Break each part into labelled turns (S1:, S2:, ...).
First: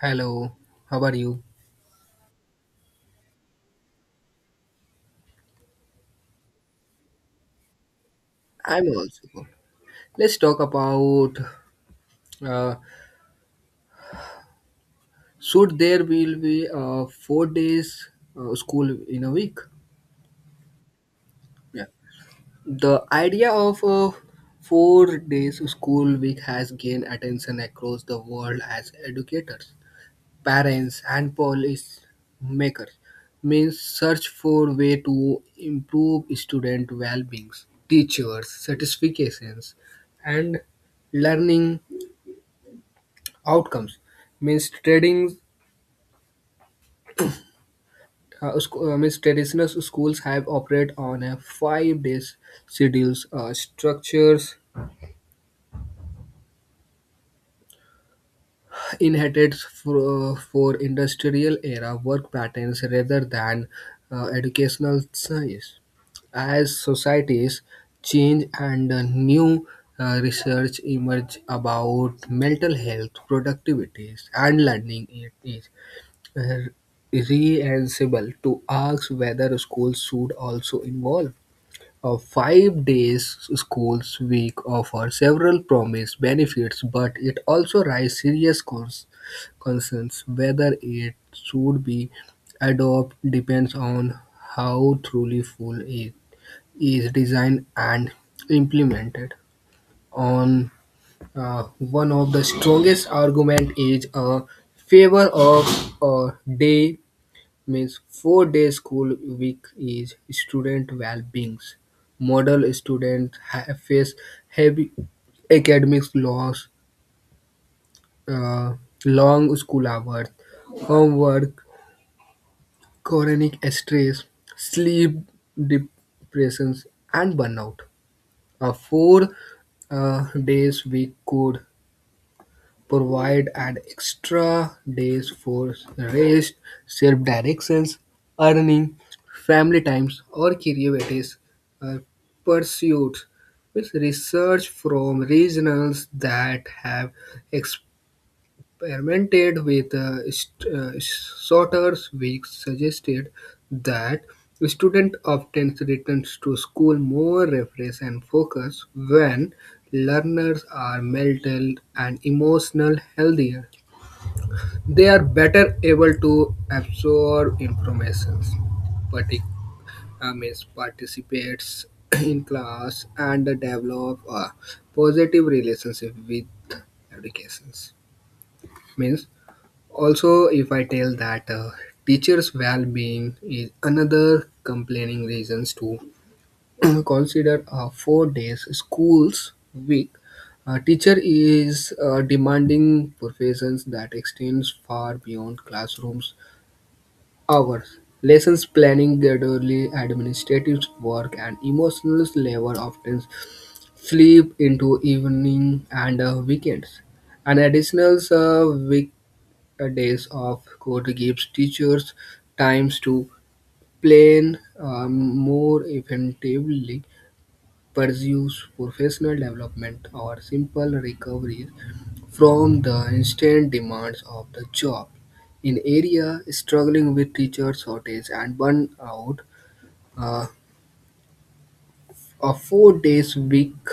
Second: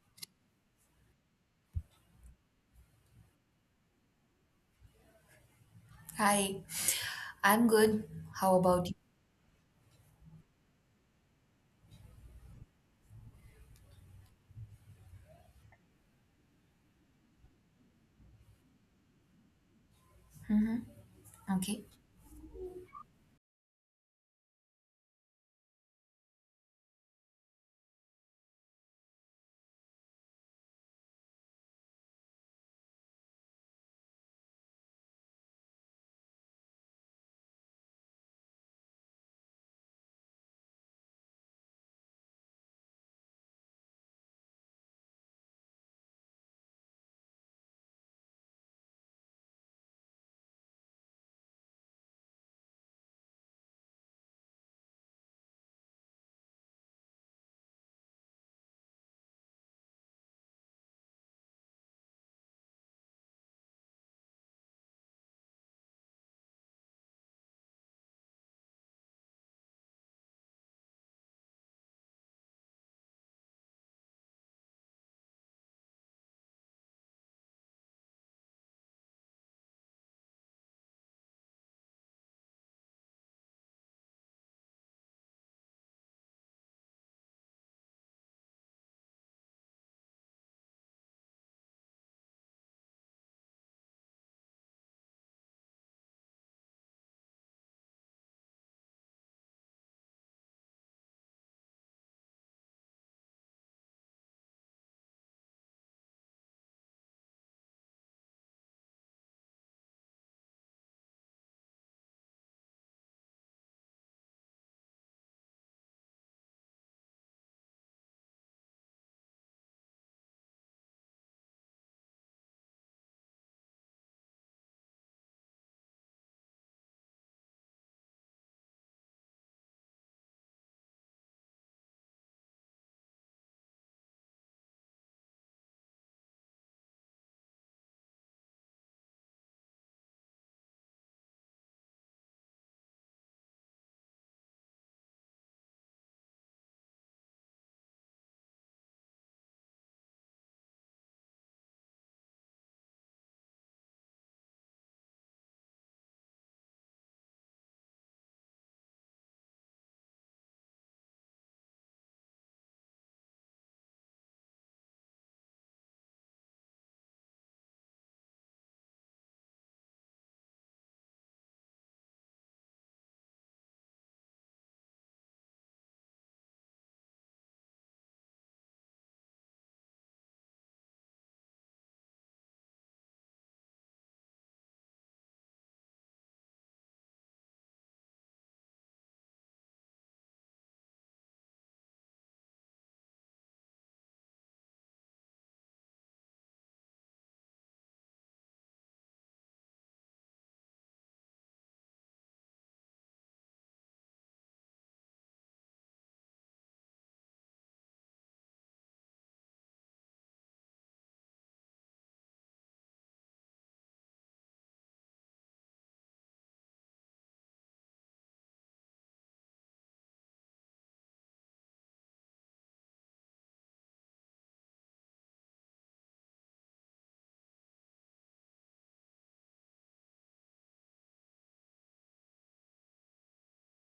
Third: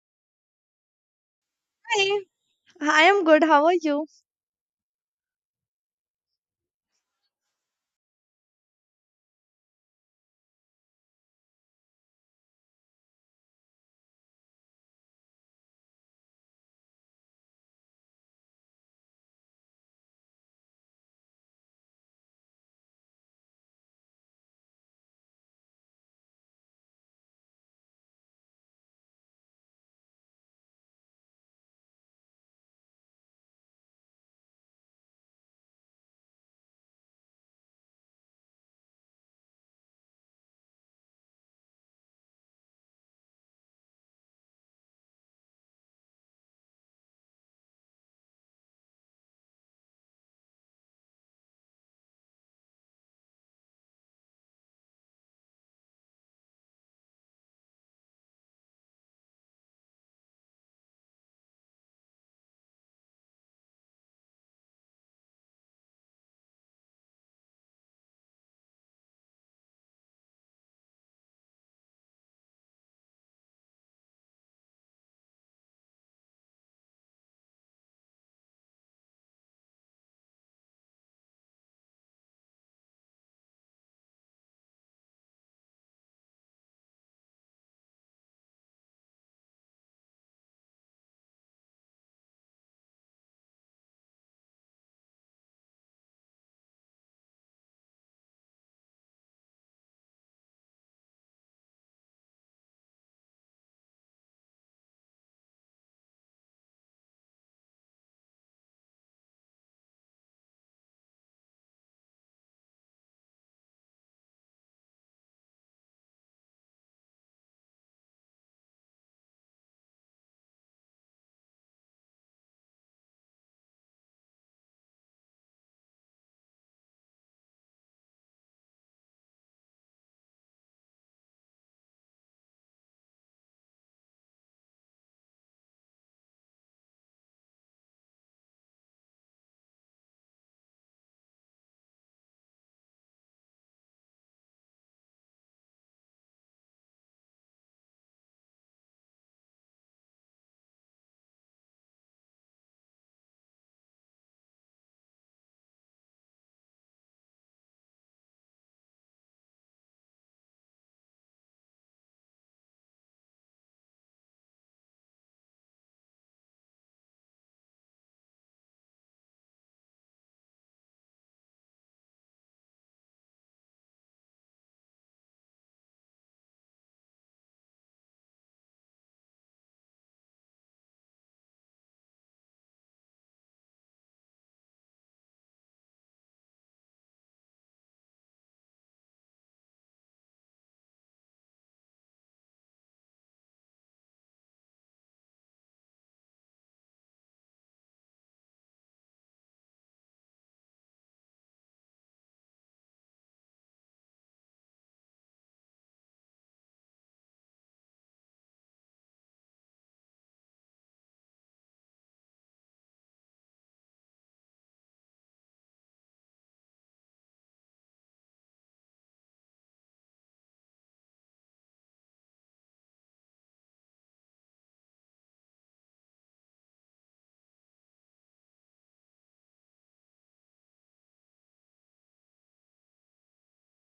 S1: Hello, how are you?
S2: Hi, I am good. How are you?
S3: Hi, I'm good. How about
S1: I'm
S3: you?
S1: also good. Let's talk about uh, should there will be 4 days school in a week?
S3: Mhm.
S1: Yeah.
S3: Okay.
S1: The idea of a 4 days school week has gained attention across the world as educators, parents, and policy makers means search for way to improve student well-being, teachers' satisfactions, and learning outcomes means trading means traditional schools have operate on a 5 days schedules structures inherited for industrial era work patterns rather than educational science as societies change and new research emerge about mental health productivities and learning it is r- reasonable to ask whether schools should also involve. A 5 days schools week offers several promised benefits, but it also raises serious concerns. Whether it should be adopted depends on how truly full it is designed and implemented. On One of the strongest argument is a favor of a day means 4 day school week is student well-beings. Model students face heavy academic loss, uh, long school hours, homework, chronic stress, sleep depressions, and burnout. A four days week could provide an extra days for rest, self-directions, earning, family times, or creative uh, pursuits, with research from regionals that have experimented with shorter weeks suggested that students often return to school more refreshed and focused when learners are mental and emotional healthier. They are better able to absorb information, partic- means participates in class and develop a positive relationship with educations means also, if I tell that teachers' well-being is another complaining reasons to consider a 4 days schools week. A teacher is demanding professions that extends far beyond classrooms hours. Lessons planning, gradually administrative work, and emotional labor often slip into evening and weekends. An additional week a days off could give teachers times to plan more effectively, pursue professional development, or simple recoveries from the instant demands of the job. In area struggling with teacher shortage and burnout, uh, a 4 days week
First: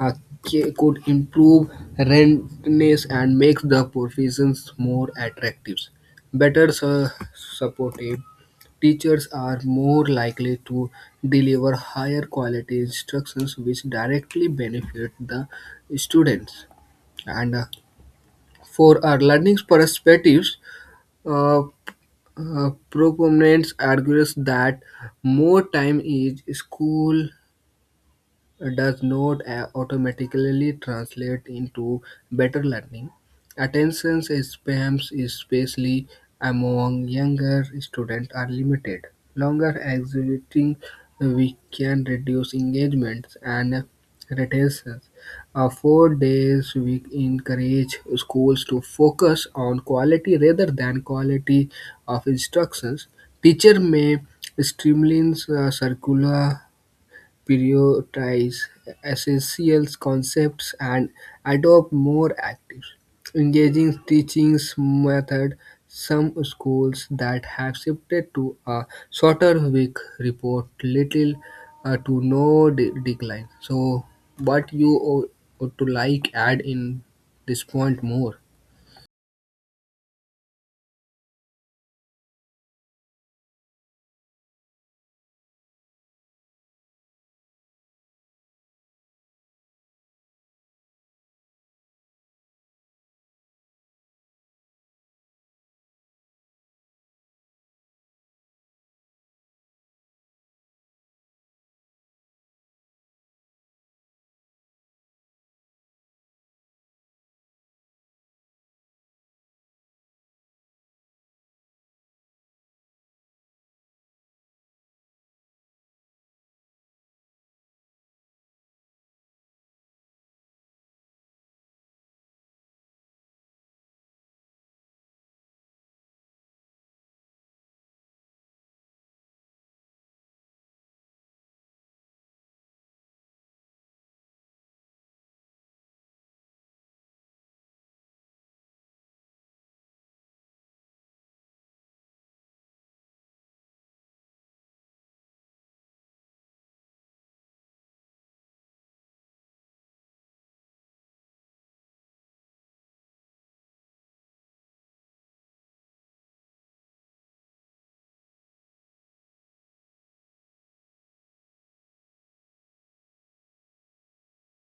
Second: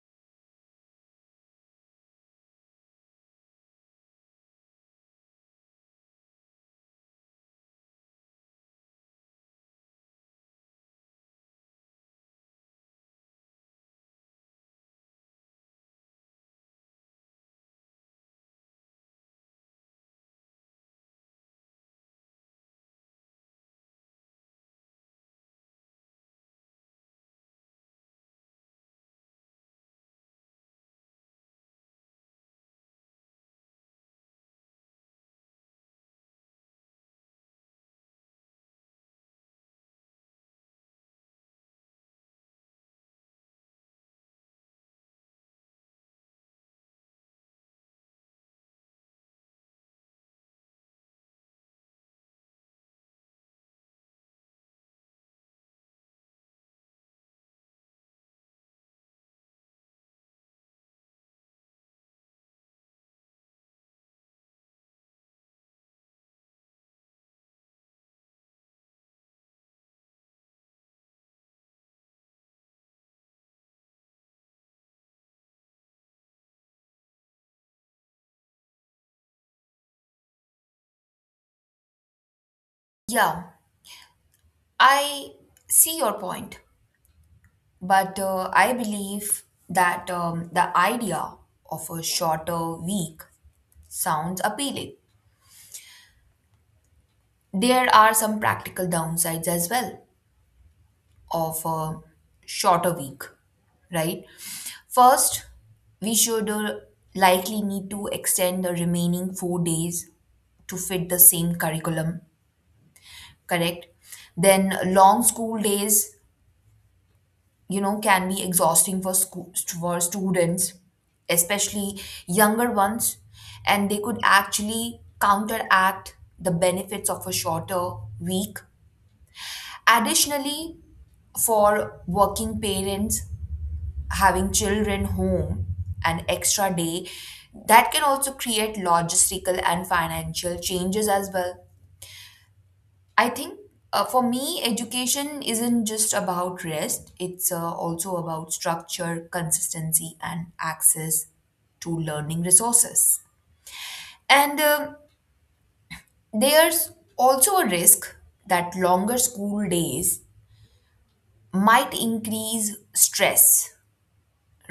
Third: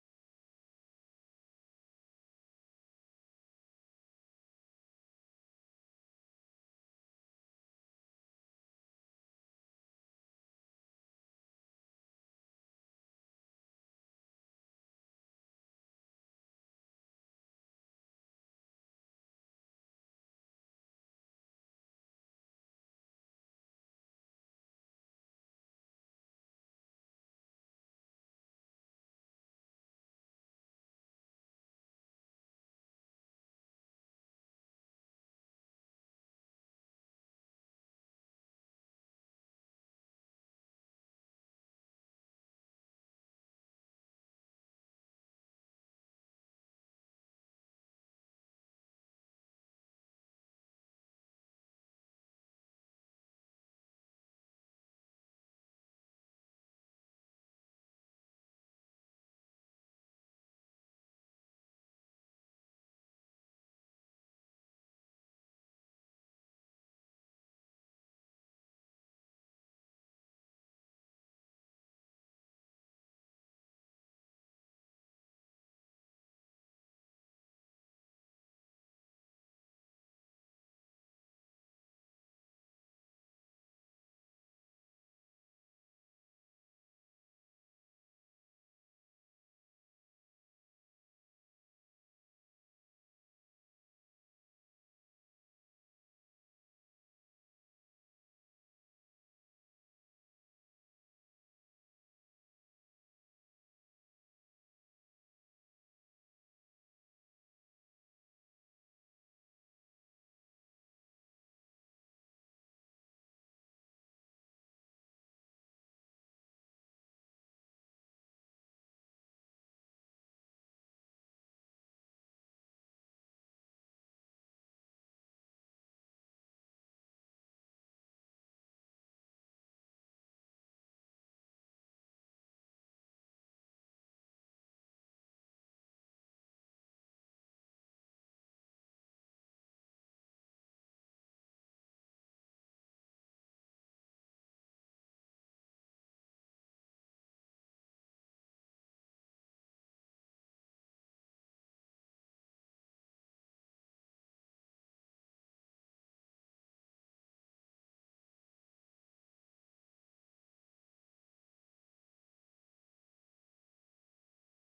S1: uh, could improve rentness and make the professions more attractive better supported. Teachers are more likely to deliver higher quality instructions which directly benefit the students. And for our learning perspectives, uh, proponents argues that more time in school does not automatically translate into better learning. Attention spans, especially among younger students, are limited. Longer exiting, we can reduce engagements and retentions. A 4 days week encourage schools to focus on quality rather than quality of instructions. Teacher may streamline circular prioritize essential concepts and adopt more active, engaging teaching method. Some schools that have shifted to a shorter week report little to no decline. So, what you ought to like add in this point more?
S3: Yeah, I see your point, but I believe that the idea of a shorter week sounds appealing. There are some practical downsides as well of a shorter week, right? First, we should likely need to extend the remaining 4 days to fit the same curriculum, correct? Then long school days, you know, can be exhausting for school, for students, especially younger ones, and they could actually counteract the benefits of a shorter week. Additionally, for working parents, having children home an extra day, that can also create logistical and financial changes as well. I think for me, education isn't just about rest, it's also about structure, consistency, and access to learning resources. And there's also a risk that longer school days might increase stress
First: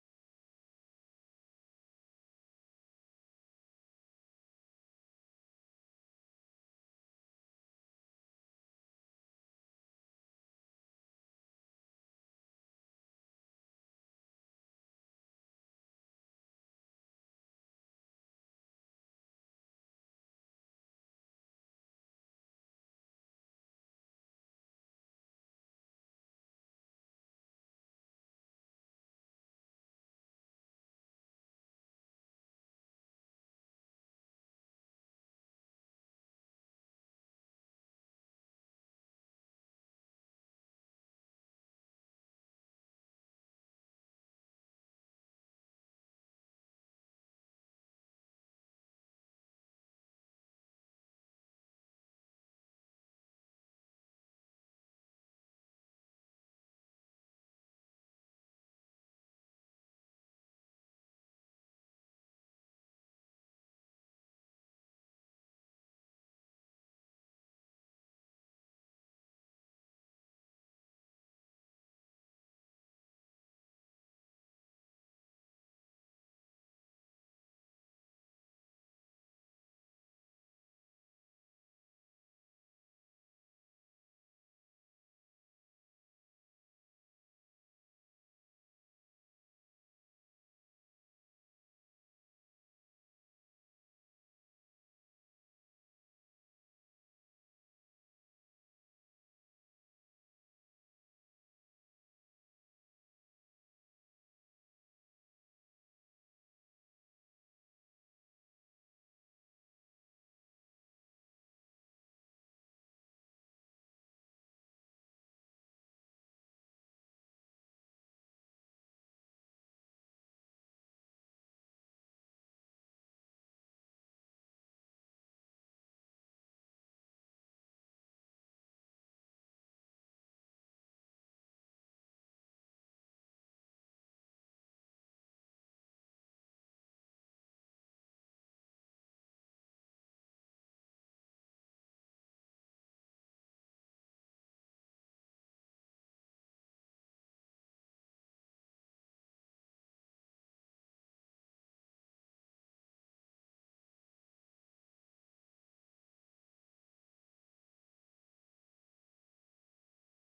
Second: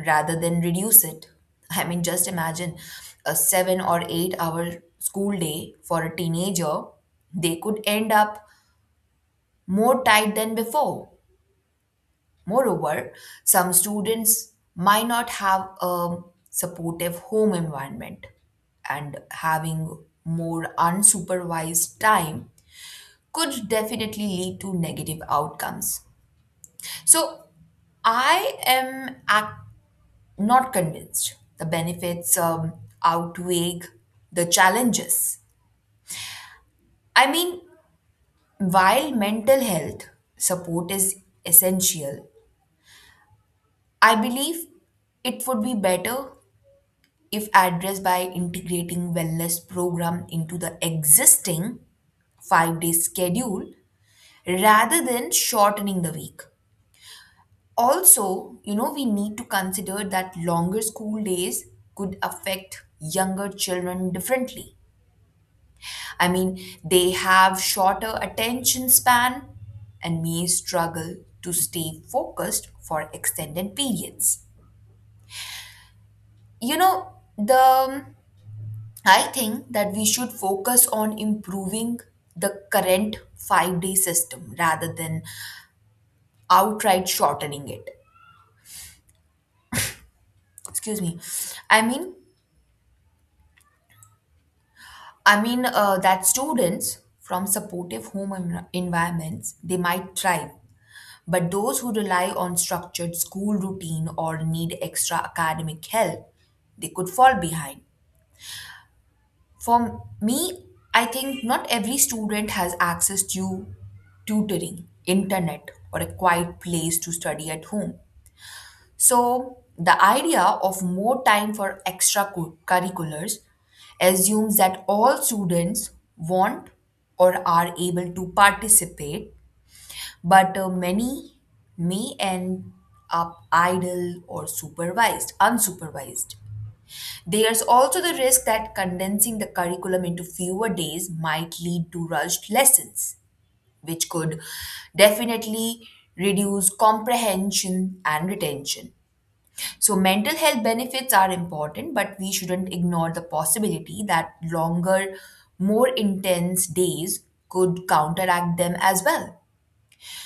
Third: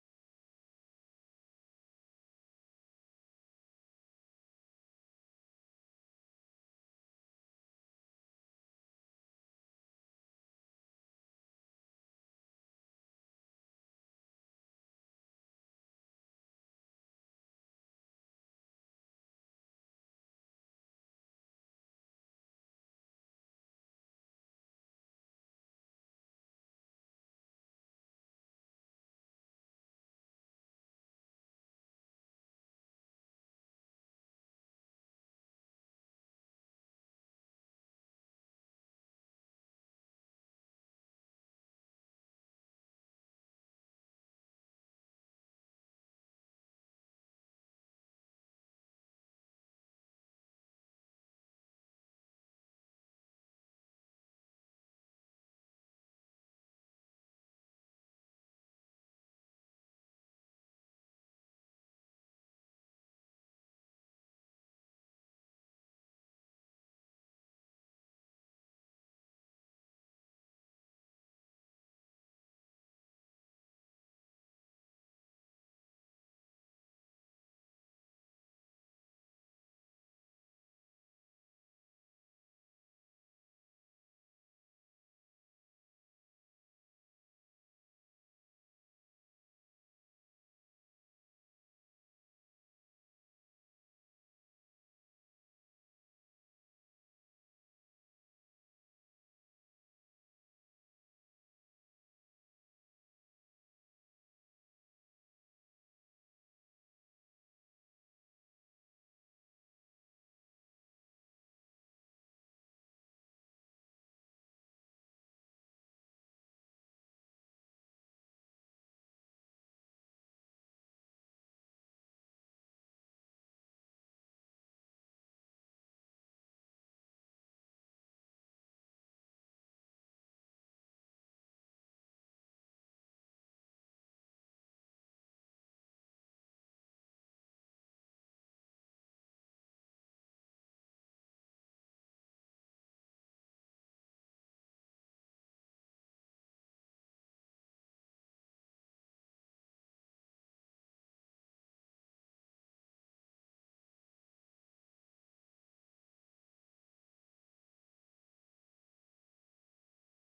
S3: rather than reduce it. I mean, just imagine a 7 or 8 hour school day for a teenager, they could end up more tight than before. Moreover, some students might not have a supportive home environment, and having more unsupervised time could definitely lead to negative outcomes. So, I am ac- not convinced the benefits outweigh the challenges. I mean, while mental health support is essential, I believe it would be better if addressed by integrating wellness program into the existing 5-day schedule rather than shortening the week. Also, you know, we need to consider that longer school days could affect younger children differently. I mean, they have shorter attention span and may struggle to stay focused for extended periods, you know the I think that we should focus on improving the current 5 day system rather than outright shortening it. Excuse me. I mean, I mean that students from supportive home environments, they might thrive, but those who rely on structured school routine or need extra academic help, they could fall behind. For me, I think not every student has access to tutoring, internet, or a quiet place to study at home. So, the idea of more time for extracurriculars assumes that all students want or are able to participate, but many may end up idle or unsupervised. There's also the risk that condensing the curriculum into fewer days might lead to rushed lessons, which could definitely reduce comprehension and retention. So, mental health benefits are important, but we shouldn't ignore the possibility that longer, more intense days could counteract them as well.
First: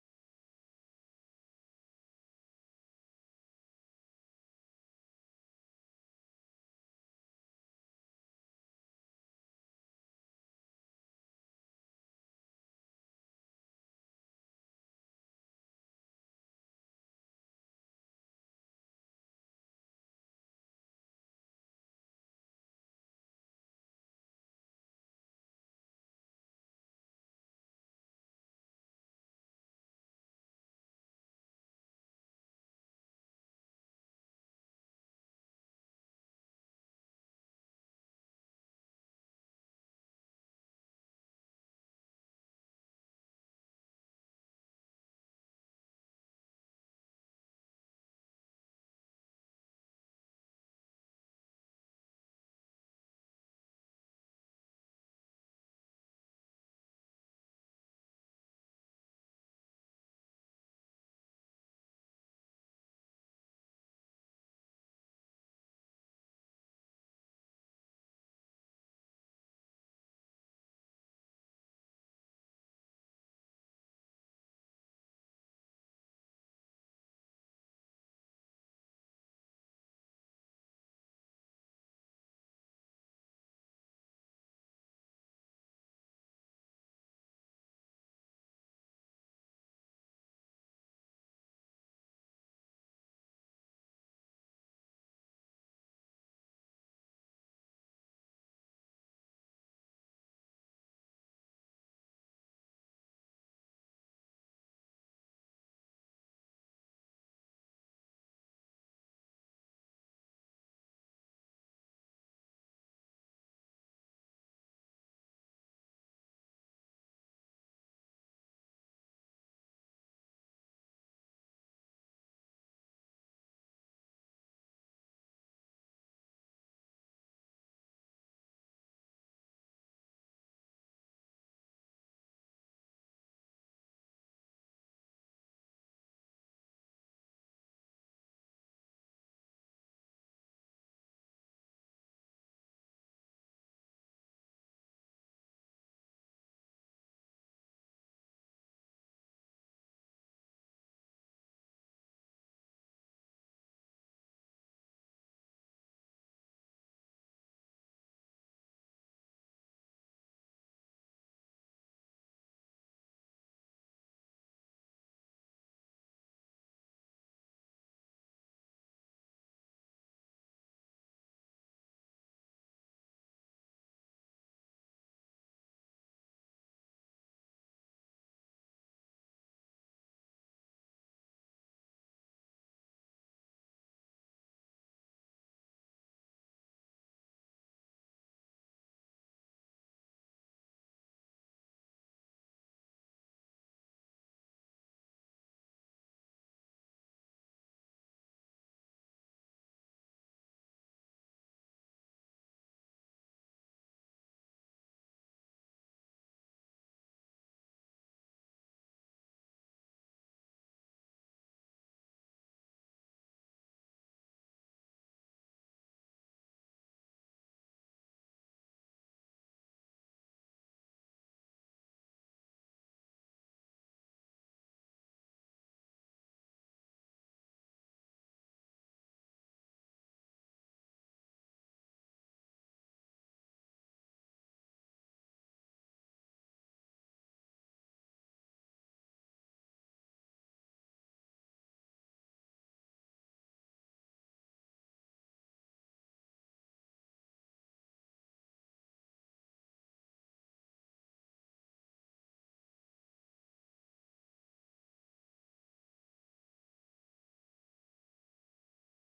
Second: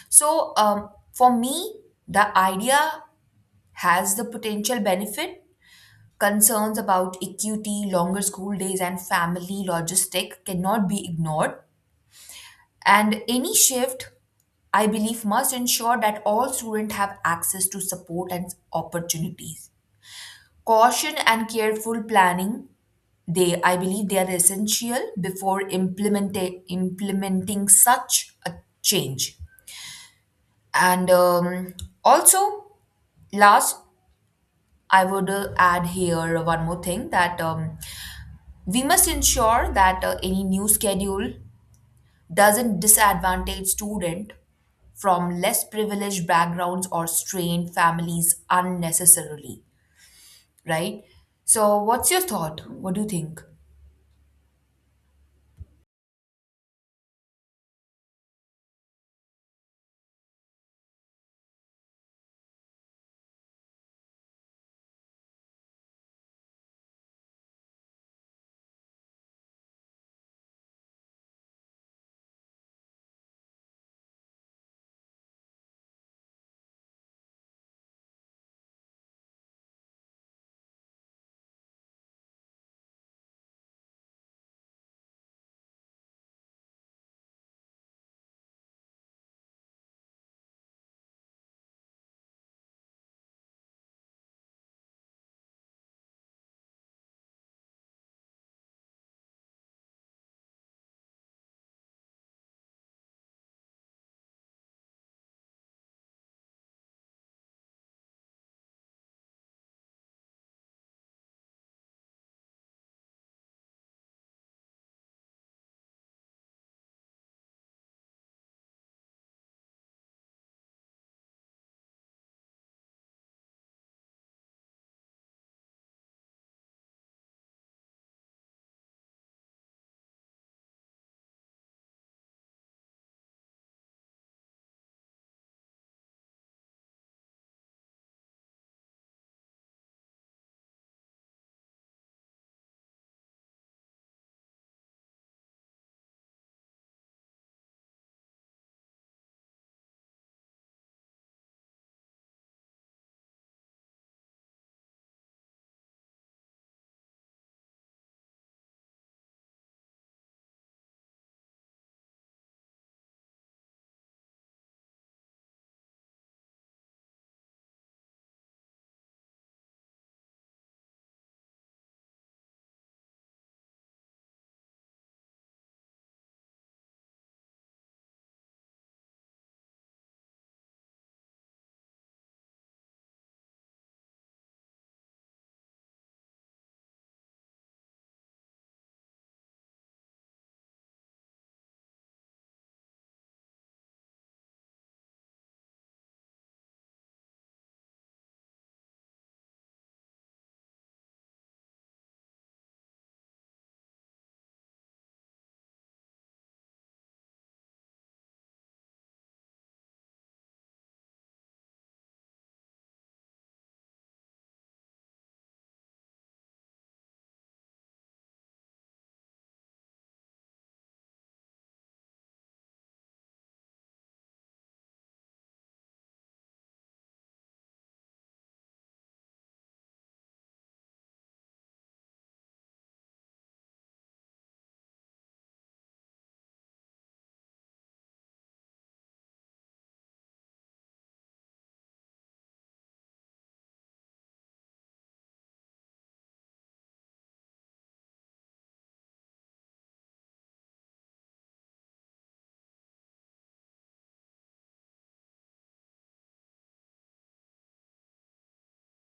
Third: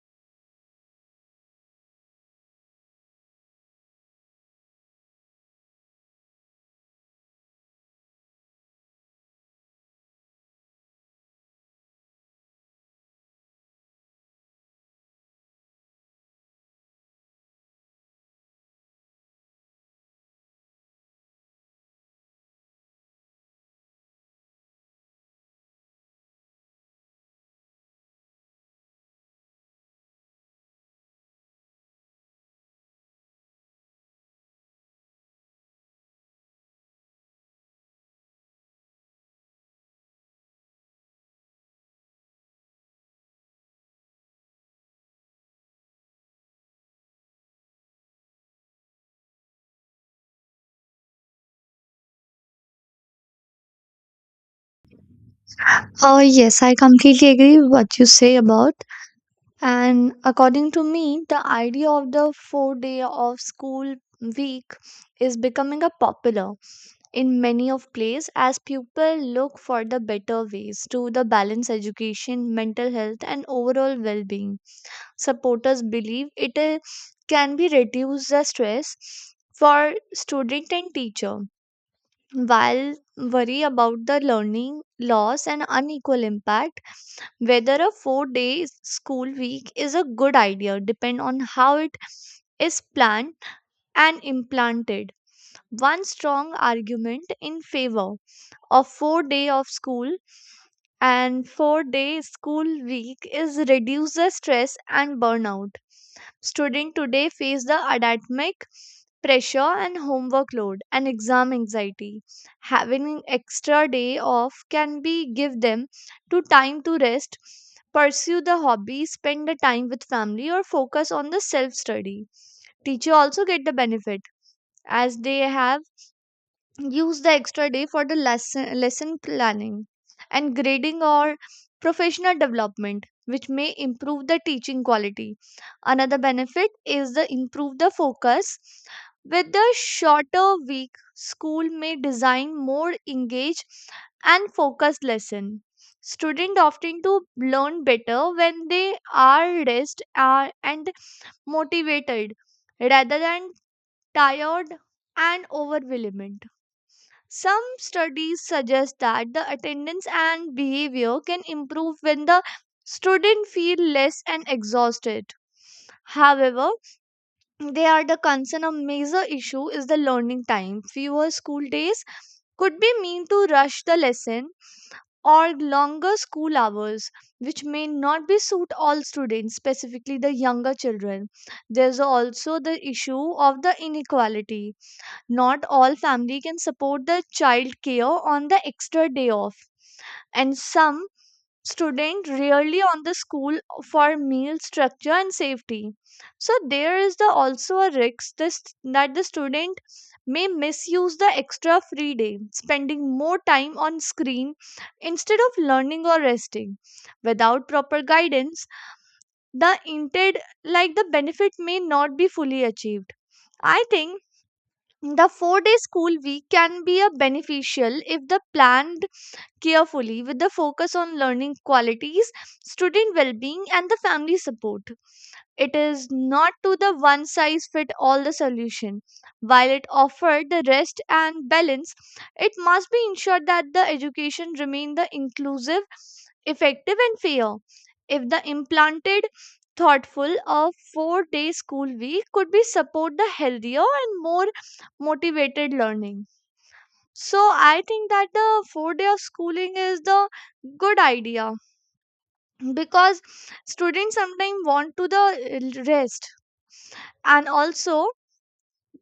S3: So, for me, the idea has the potential benefit. Concerns about equity, longer school days, and family logistic cannot be ignored. And any shift, I believe, must ensure that all students have access to support and opportunities. Caution and careful planning, they, I believe, they are essential before implementing such a change. And also, last, I would add here one more thing that we must ensure that any new schedule doesn't disadvantage student from less privileged backgrounds or strained families unnecessarily, right? So, what's your thought? What do you think?
S2: Yes, I completely agree with what you say about. And according to me, the idea of the 4-day of school week is becoming a popular in many of places as people look for the better ways to the balance education, mental health, and overall well-being. Supporters believe it can be reduce the stress for student and teacher while worry about the learning loss and unequal impact, whether a 4-day school week is a good idea depend on how it is planned and implanted. One strong argument in favor of 4-day of school and 4-day school week is reduce the stress and burnout. Students today face the academic pressure and homework load and exam anxiety. Having an extra day off can be give them to time to rest, pursue the hobby, spend the time with family or focus on the self study. Teacher also get the benefit as they have use the extra day for the lesson planning and grading or professional development which may improve the teaching quality. Another benefit is the improve the focus. With the shorter week school may design more engaged and focused lesson, students often to learn better when they are rest are and motivated rather than tired and overwhelmed. Some studies suggest that the attendance and behavior can improve when the student feel less and exhausted. However, they are the concern, a major issue is the learning time. Fewer school days could be mean to rush the lesson or longer school hours which may not be suit all students specifically the younger children. There's also the issue of the inequality, not all family can support the child care on the extra day off and some student rarely on the school for meal structure and safety. So there is the also a risk this, that the student may misuse the extra free day, spending more time on screen instead of learning or resting. Without proper guidance, the intended like the benefit may not be fully achieved. I think the 4-day school week can be a beneficial if the planned carefully with the focus on learning qualities, student well being, and the family support. It is not to the one size fit all the solution, while it offered the rest and balance it must be ensured that the education remain the inclusive, effective and fair. If the implanted thoughtful, a 4-day school week could be support the healthier and more motivated learning. So I think that the 4-day of schooling is the good idea because students sometimes want to the rest, and also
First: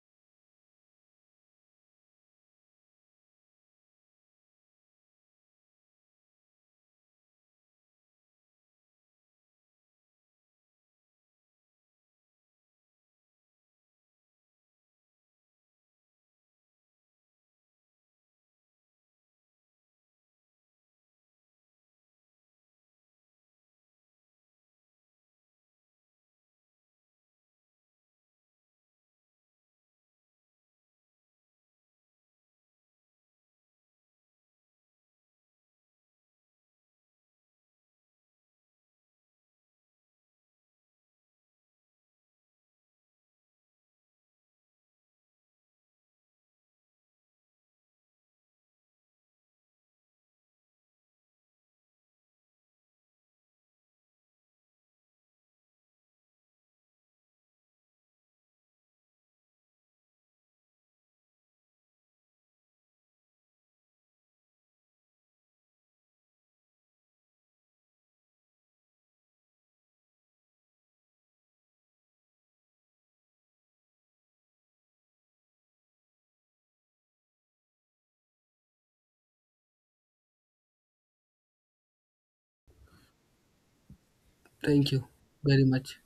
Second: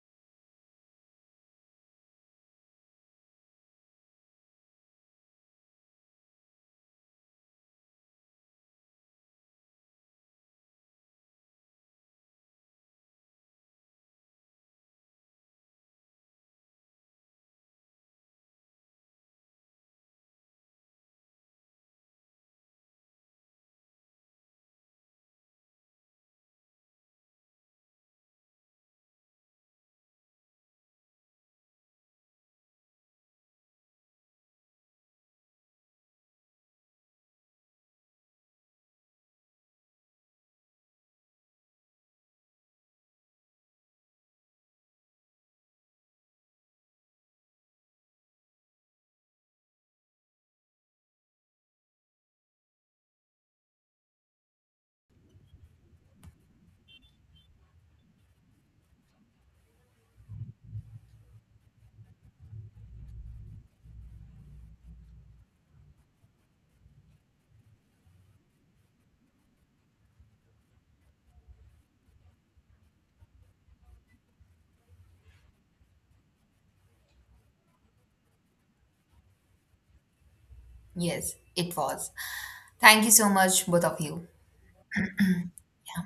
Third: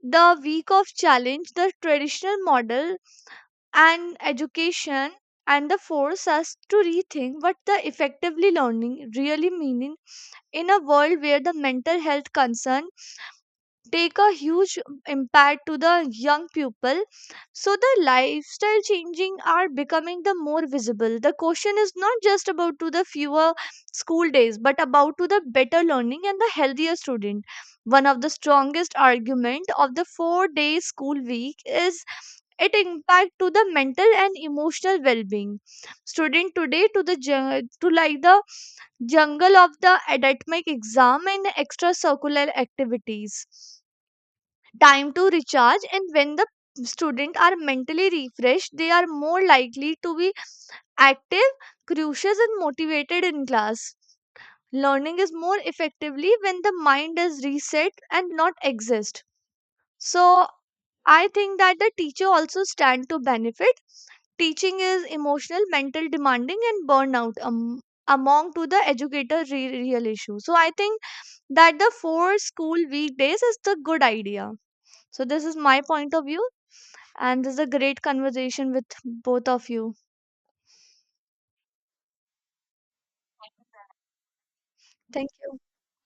S2: the week of challenge the traditional model and education and the force us to rethink what the effectively learning really meaning in a world where the mental health concern take a huge impact to the young people. So the lifestyle changing are becoming the more visible, the question is not just about to the fewer school days but about to the better learning and the healthier student. One of the strongest argument of the 4-day school week is it impact to the mental and emotional well-being. Student today to the to like the jungle of the academic exam and extracurricular activities, time to recharge, and when the student are mentally refreshed they are more likely to be active, curious and motivated in class. Learning is more effectively when the mind is reset and not exist. So I think that the teacher also stand to benefit. Teaching is emotional mental demanding and burnout among to the educator real issue. So I think that the four school weekdays is the good idea. So this is my point of view, and this is a great conversation with both of you.
S3: Yes, it was. Thank you so much, both of you.
S1: Thank you
S2: Thank you.
S1: very much.